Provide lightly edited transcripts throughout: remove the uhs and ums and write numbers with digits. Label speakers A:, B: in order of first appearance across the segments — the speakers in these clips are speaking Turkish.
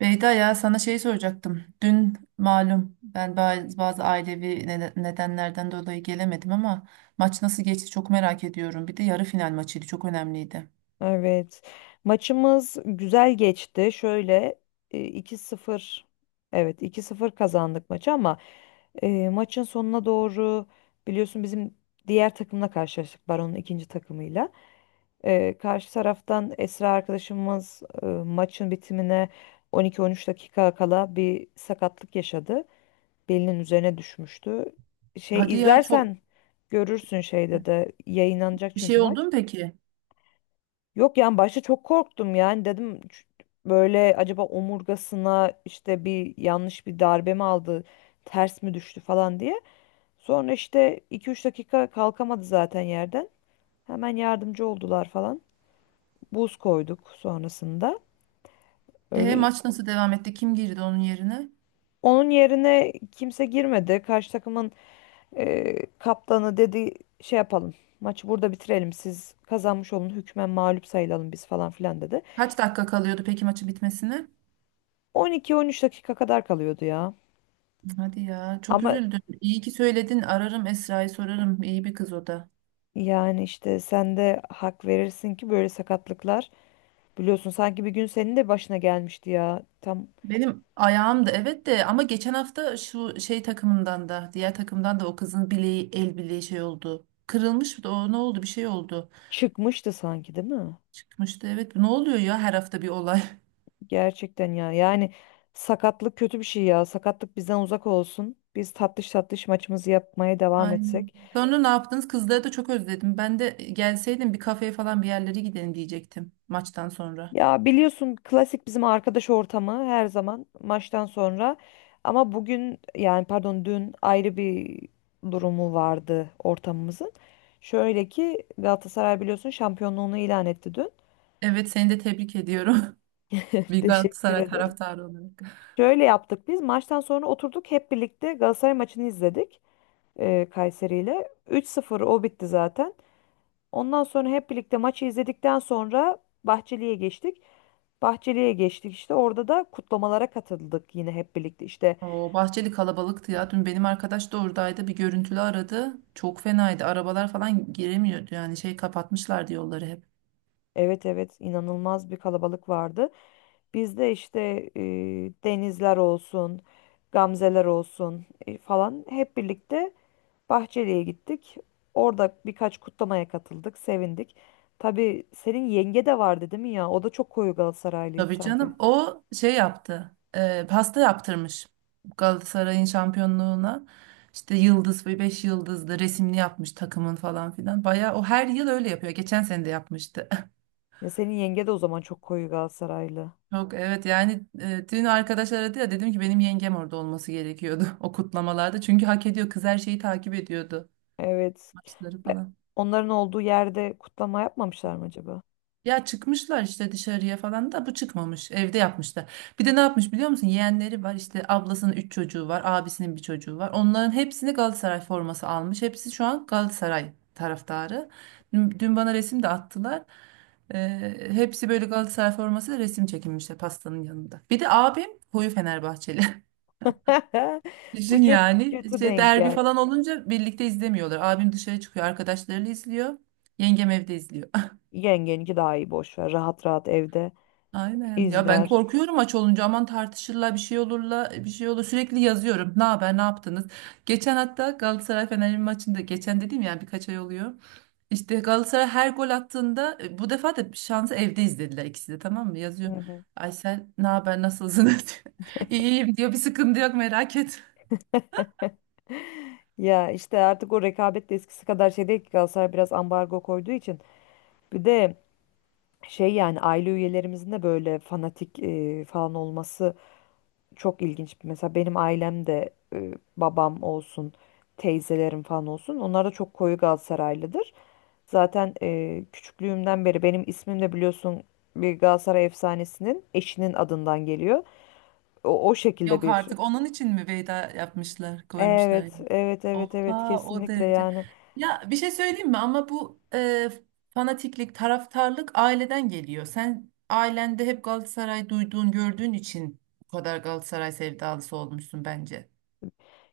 A: Beyda ya sana şey soracaktım. Dün malum ben bazı ailevi nedenlerden dolayı gelemedim ama maç nasıl geçti çok merak ediyorum. Bir de yarı final maçıydı çok önemliydi.
B: Evet. Maçımız güzel geçti. Şöyle 2-0, evet iki sıfır kazandık maçı, ama maçın sonuna doğru biliyorsun bizim diğer takımla karşılaştık. Baron'un ikinci takımıyla. Karşı taraftan Esra arkadaşımız maçın bitimine 12-13 dakika kala bir sakatlık yaşadı. Belinin üzerine düşmüştü. Şey
A: Hadi ya çok
B: izlersen görürsün, şeyde de yayınlanacak
A: bir
B: çünkü
A: şey oldu
B: maç.
A: mu peki?
B: Yok yani başta çok korktum, yani dedim böyle acaba omurgasına işte bir yanlış bir darbe mi aldı, ters mi düştü falan" diye. Sonra işte iki üç dakika kalkamadı zaten yerden. Hemen yardımcı oldular falan. Buz koyduk sonrasında. Öyle
A: Maç nasıl devam etti? Kim girdi onun yerine?
B: onun yerine kimse girmedi. Karşı takımın kaptanı dedi şey yapalım. Maçı burada bitirelim. Siz kazanmış olun. Hükmen mağlup sayılalım biz falan filan dedi.
A: Kaç dakika kalıyordu peki maçı bitmesine?
B: 12-13 dakika kadar kalıyordu ya.
A: Hadi ya çok
B: Ama
A: üzüldüm. İyi ki söyledin. Ararım Esra'yı sorarım. İyi bir kız o da.
B: yani işte sen de hak verirsin ki böyle sakatlıklar biliyorsun, sanki bir gün senin de başına gelmişti ya. Tam
A: Benim ayağım da, evet, de ama geçen hafta şu şey takımından da diğer takımdan da o kızın bileği el bileği şey oldu. Kırılmış da o ne oldu, bir şey oldu.
B: çıkmıştı sanki değil mi?
A: Çıkmıştı, evet. Ne oluyor ya, her hafta bir olay.
B: Gerçekten ya. Yani sakatlık kötü bir şey ya. Sakatlık bizden uzak olsun. Biz tatlış tatlış maçımızı yapmaya devam
A: Aynen.
B: etsek.
A: Sonra ne yaptınız? Kızları da çok özledim. Ben de gelseydim bir kafeye falan bir yerlere gidelim diyecektim maçtan sonra.
B: Ya biliyorsun klasik bizim arkadaş ortamı her zaman maçtan sonra. Ama bugün, yani pardon, dün ayrı bir durumu vardı ortamımızın. Şöyle ki Galatasaray biliyorsun şampiyonluğunu ilan etti dün.
A: Evet, seni de tebrik ediyorum. Bir
B: Teşekkür
A: Galatasaray
B: ederim.
A: taraftarı olarak.
B: Şöyle yaptık, biz maçtan sonra oturduk hep birlikte Galatasaray maçını izledik Kayseri ile. 3-0 o bitti zaten. Ondan sonra hep birlikte maçı izledikten sonra Bahçeli'ye geçtik. Bahçeli'ye geçtik, işte orada da kutlamalara katıldık yine hep birlikte, işte
A: O Bahçeli kalabalıktı ya. Dün benim arkadaş da oradaydı. Bir görüntülü aradı. Çok fenaydı. Arabalar falan giremiyordu. Yani şey kapatmışlardı yolları hep.
B: evet evet, inanılmaz bir kalabalık vardı. Biz de işte e, denizler olsun, gamzeler olsun, falan hep birlikte Bahçeli'ye gittik. Orada birkaç kutlamaya katıldık, sevindik. Tabii senin yenge de vardı değil mi ya? O da çok koyu Galatasaraylıydı
A: Tabii
B: sanki.
A: canım. O şey yaptı. Pasta yaptırmış. Galatasaray'ın şampiyonluğuna. İşte yıldız ve beş yıldızlı resimli yapmış takımın falan filan. Bayağı o her yıl öyle yapıyor. Geçen sene de yapmıştı.
B: Ya senin yenge de o zaman çok koyu Galatasaraylı.
A: Çok evet, yani dün arkadaş aradı ya, dedim ki benim yengem orada olması gerekiyordu o kutlamalarda. Çünkü hak ediyor. Kız her şeyi takip ediyordu.
B: Evet.
A: Maçları
B: Ve
A: falan.
B: onların olduğu yerde kutlama yapmamışlar mı acaba?
A: Ya çıkmışlar işte dışarıya falan da bu çıkmamış. Evde yapmışlar. Bir de ne yapmış biliyor musun? Yeğenleri var işte, ablasının 3 çocuğu var. Abisinin bir çocuğu var. Onların hepsini Galatasaray forması almış. Hepsi şu an Galatasaray taraftarı. Dün bana resim de attılar. Hepsi böyle Galatasaray formasıyla resim çekinmişler pastanın yanında. Bir de abim koyu Fenerbahçeli.
B: Bu
A: Düşün
B: çok
A: yani,
B: kötü
A: işte
B: denk
A: derbi, evet,
B: geldi.
A: falan olunca birlikte izlemiyorlar. Abim dışarı çıkıyor arkadaşlarıyla izliyor. Yengem evde izliyor.
B: Yengeninki daha iyi, boş ver. Rahat rahat evde
A: Aynen. Ya ben
B: izler.
A: korkuyorum, aç olunca aman tartışırlar bir şey olurla bir şey olur. Sürekli yazıyorum. Ne haber, ne yaptınız? Geçen hatta Galatasaray Fenerbahçe maçında, geçen dediğim yani, birkaç ay oluyor. İşte Galatasaray her gol attığında, bu defa da şansı evde izlediler ikisi de, tamam mı?
B: Hı
A: Yazıyorum.
B: hı.
A: Aysel ne haber, nasılsınız? İyiyim diyor. Bir sıkıntı yok, merak etme.
B: Ya işte artık o rekabet de eskisi kadar şey değil ki, Galatasaray biraz ambargo koyduğu için. Bir de şey, yani aile üyelerimizin de böyle fanatik falan olması çok ilginç. Mesela benim ailem de babam olsun, teyzelerim falan olsun. Onlar da çok koyu Galatasaraylıdır. Zaten küçüklüğümden beri benim ismim de biliyorsun bir Galatasaray efsanesinin eşinin adından geliyor. O şekilde
A: Yok
B: bir.
A: artık, onun için mi veda yapmışlar, koymuşlar
B: Evet,
A: yani?
B: evet, evet, evet
A: Oha, o
B: kesinlikle
A: derece.
B: yani.
A: Ya bir şey söyleyeyim mi ama bu fanatiklik, taraftarlık aileden geliyor. Sen ailende hep Galatasaray duyduğun, gördüğün için bu kadar Galatasaray sevdalısı olmuşsun bence.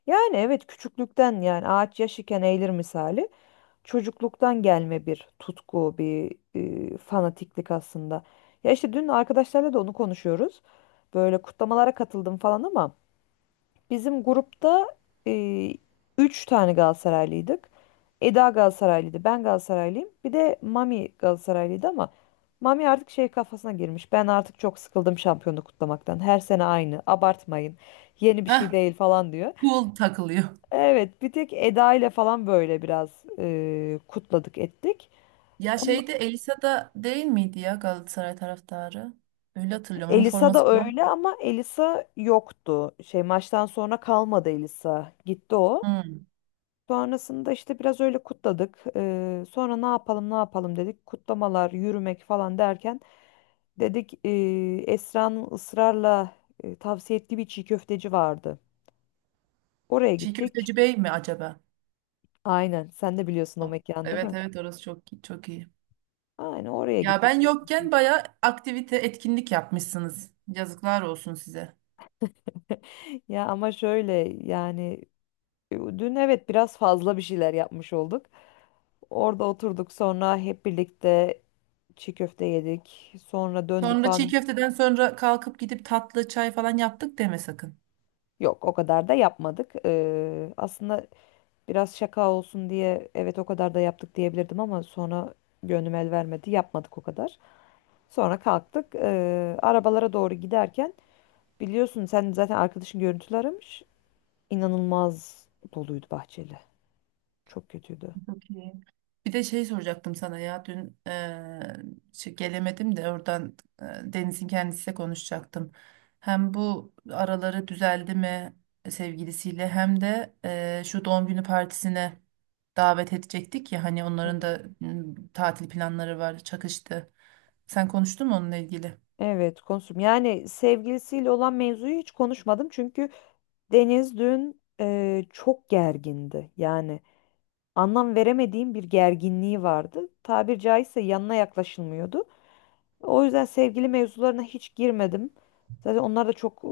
B: Yani evet, küçüklükten yani, ağaç yaş iken eğilir misali. Çocukluktan gelme bir tutku, bir fanatiklik aslında. Ya işte dün arkadaşlarla da onu konuşuyoruz. Böyle kutlamalara katıldım falan, ama bizim grupta e, üç tane Galatasaraylıydık. Eda Galatasaraylıydı, ben Galatasaraylıyım. Bir de Mami Galatasaraylıydı, ama Mami artık şey kafasına girmiş. Ben artık çok sıkıldım şampiyonluk kutlamaktan. Her sene aynı, abartmayın. Yeni bir şey
A: Heh,
B: değil falan diyor.
A: pul takılıyor.
B: Evet, bir tek Eda ile falan böyle biraz kutladık ettik.
A: Ya
B: Onun-
A: şeyde Elisa da değil miydi ya, Galatasaray taraftarı? Öyle hatırlıyorum. Onun
B: Elisa da
A: forması falan.
B: öyle, ama Elisa yoktu. Şey, maçtan sonra kalmadı Elisa. Gitti o.
A: Hmm.
B: Sonrasında işte biraz öyle kutladık. Sonra ne yapalım ne yapalım dedik. Kutlamalar, yürümek falan derken dedik Esra'nın ısrarla tavsiye ettiği bir çiğ köfteci vardı. Oraya
A: Çiğ
B: gittik.
A: Köfteci Bey mi acaba?
B: Aynen. Sen de biliyorsun o
A: Oh,
B: mekan değil
A: evet,
B: mi?
A: evet, orası çok çok iyi.
B: Aynen oraya
A: Ya
B: gittik.
A: ben yokken bayağı aktivite, etkinlik yapmışsınız. Yazıklar olsun size.
B: Ya ama şöyle, yani dün evet biraz fazla bir şeyler yapmış olduk. Orada oturduk, sonra hep birlikte çiğ köfte yedik. Sonra döndük
A: Sonra çiğ
B: falan.
A: köfteden sonra kalkıp gidip tatlı çay falan yaptık deme sakın.
B: Yok o kadar da yapmadık. Aslında biraz şaka olsun diye evet o kadar da yaptık diyebilirdim, ama sonra gönlüm el vermedi. Yapmadık o kadar. Sonra kalktık. Arabalara doğru giderken biliyorsun sen zaten arkadaşın görüntüler aramış. İnanılmaz doluydu bahçeli. Çok kötüydü.
A: Çok iyi. Bir de şey soracaktım sana ya, dün şey gelemedim de, oradan Deniz'in kendisiyle konuşacaktım. Hem bu araları düzeldi mi sevgilisiyle, hem de şu doğum günü partisine davet edecektik ya, hani onların da tatil planları var, çakıştı. Sen konuştun mu onunla ilgili?
B: Evet, konuştum. Yani sevgilisiyle olan mevzuyu hiç konuşmadım çünkü Deniz dün çok gergindi. Yani anlam veremediğim bir gerginliği vardı. Tabir caizse yanına yaklaşılmıyordu. O yüzden sevgili mevzularına hiç girmedim. Zaten onlar da çok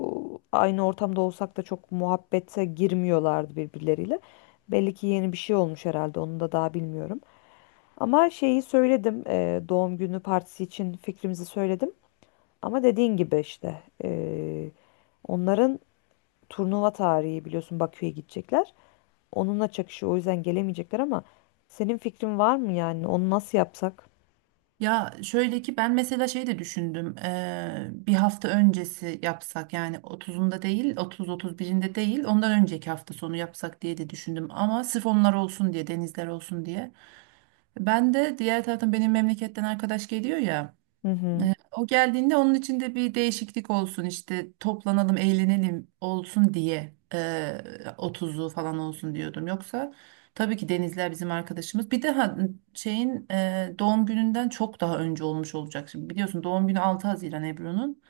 B: aynı ortamda olsak da çok muhabbete girmiyorlardı birbirleriyle. Belli ki yeni bir şey olmuş herhalde, onu da daha bilmiyorum. Ama şeyi söyledim, doğum günü partisi için fikrimizi söyledim. Ama dediğin gibi işte, onların turnuva tarihi biliyorsun, Bakü'ye gidecekler. Onunla çakışıyor, o yüzden gelemeyecekler, ama senin fikrin var mı, yani onu nasıl yapsak?
A: Ya şöyle ki, ben mesela şey de düşündüm. Bir hafta öncesi yapsak, yani otuzunda değil, otuz otuz birinde değil, ondan önceki hafta sonu yapsak diye de düşündüm. Ama sırf onlar olsun diye, denizler olsun diye. Ben de diğer taraftan, benim memleketten arkadaş geliyor ya.
B: Hı hı.
A: O geldiğinde onun içinde bir değişiklik olsun, işte toplanalım eğlenelim olsun diye 30'u falan olsun diyordum. Yoksa tabii ki Denizler bizim arkadaşımız. Bir de şeyin doğum gününden çok daha önce olmuş olacak. Şimdi biliyorsun, doğum günü 6 Haziran Ebru'nun.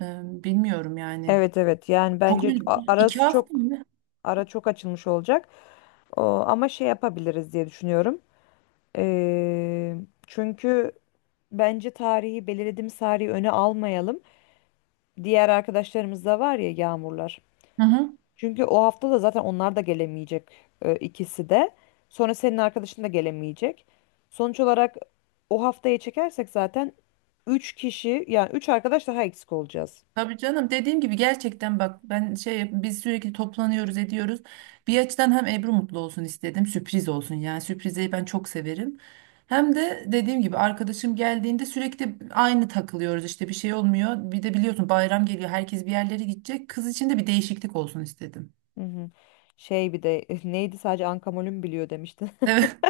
A: Bilmiyorum yani.
B: Evet evet, yani
A: Çok
B: bence
A: ön- iki hafta mı? Ne?
B: ara çok açılmış olacak. O, ama şey yapabiliriz diye düşünüyorum. Eee, Çünkü bence tarihi, belirlediğimiz tarihi öne almayalım. Diğer arkadaşlarımız da var ya, Yağmurlar.
A: Hı hı.
B: Çünkü o hafta da zaten onlar da gelemeyecek, ikisi de. Sonra senin arkadaşın da gelemeyecek. Sonuç olarak o haftaya çekersek zaten 3 kişi, yani 3 arkadaş daha eksik olacağız.
A: Tabii canım, dediğim gibi gerçekten bak, ben şey, biz sürekli toplanıyoruz, ediyoruz. Bir açıdan hem Ebru mutlu olsun istedim, sürpriz olsun, yani sürprizi ben çok severim. Hem de dediğim gibi arkadaşım geldiğinde sürekli aynı takılıyoruz işte, bir şey olmuyor. Bir de biliyorsun bayram geliyor, herkes bir yerlere gidecek, kız için de bir değişiklik olsun istedim.
B: Hı hı. Şey, bir de neydi, sadece Ankamol'ün biliyor demiştin.
A: Evet.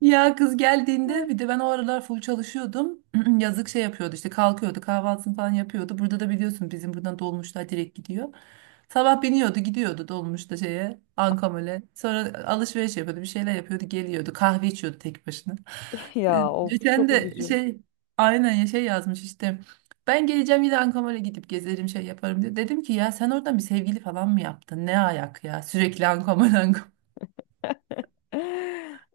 A: Ya kız geldiğinde bir de ben o aralar full çalışıyordum. Yazık, şey yapıyordu işte, kalkıyordu kahvaltısını falan yapıyordu. Burada da biliyorsun, bizim buradan dolmuşlar direkt gidiyor. Sabah biniyordu gidiyordu dolmuşta şeye, Ankamol'e. Sonra alışveriş yapıyordu, bir şeyler yapıyordu, geliyordu. Kahve içiyordu tek başına.
B: Ya of,
A: Geçen
B: çok
A: de
B: üzücü.
A: şey, aynen ya, şey yazmış işte. Ben geleceğim yine Ankamol'e gidip gezerim, şey yaparım diye. Dedim ki ya sen oradan bir sevgili falan mı yaptın? Ne ayak ya, sürekli Ankamol Ankamol.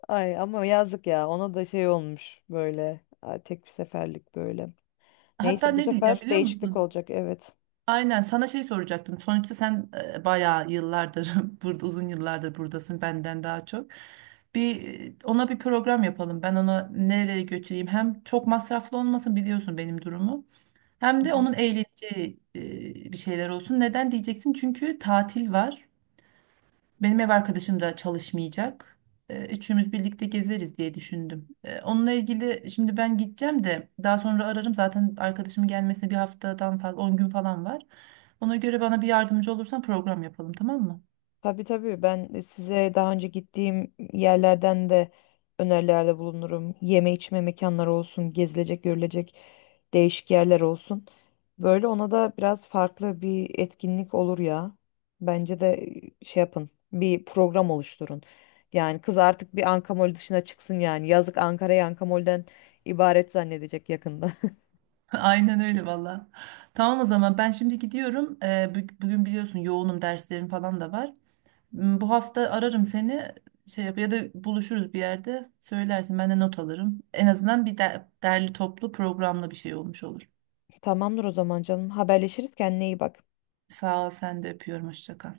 B: Ay ama yazık ya, ona da şey olmuş böyle, ay, tek bir seferlik böyle.
A: Hatta
B: Neyse bu
A: ne diyeceğim
B: sefer
A: biliyor
B: değişiklik
A: musun?
B: olacak, evet.
A: Aynen, sana şey soracaktım. Sonuçta sen bayağı yıllardır burada, uzun yıllardır buradasın benden daha çok. Ona bir program yapalım. Ben ona nerelere götüreyim. Hem çok masraflı olmasın, biliyorsun benim durumu. Hem de onun eğleneceği bir şeyler olsun. Neden diyeceksin? Çünkü tatil var. Benim ev arkadaşım da çalışmayacak. Üçümüz birlikte gezeriz diye düşündüm. Onunla ilgili şimdi ben gideceğim de, daha sonra ararım. Zaten arkadaşımın gelmesine bir haftadan fazla, 10 gün falan var. Ona göre bana bir yardımcı olursan program yapalım, tamam mı?
B: Tabii tabii, ben size daha önce gittiğim yerlerden de önerilerde bulunurum. Yeme içme mekanları olsun, gezilecek, görülecek değişik yerler olsun. Böyle ona da biraz farklı bir etkinlik olur ya. Bence de şey yapın, bir program oluşturun. Yani kız artık bir Ankamol dışına çıksın yani. Yazık, Ankara'yı Ankamol'den ibaret zannedecek yakında.
A: Aynen öyle valla. Tamam, o zaman ben şimdi gidiyorum. Bugün biliyorsun yoğunum, derslerim falan da var. Bu hafta ararım seni, şey yap, ya da buluşuruz bir yerde, söylersin ben de not alırım. En azından derli toplu, programlı bir şey olmuş olur.
B: Tamamdır o zaman canım. Haberleşiriz, kendine iyi bak.
A: Sağ ol, sen de, öpüyorum. Hoşça kal.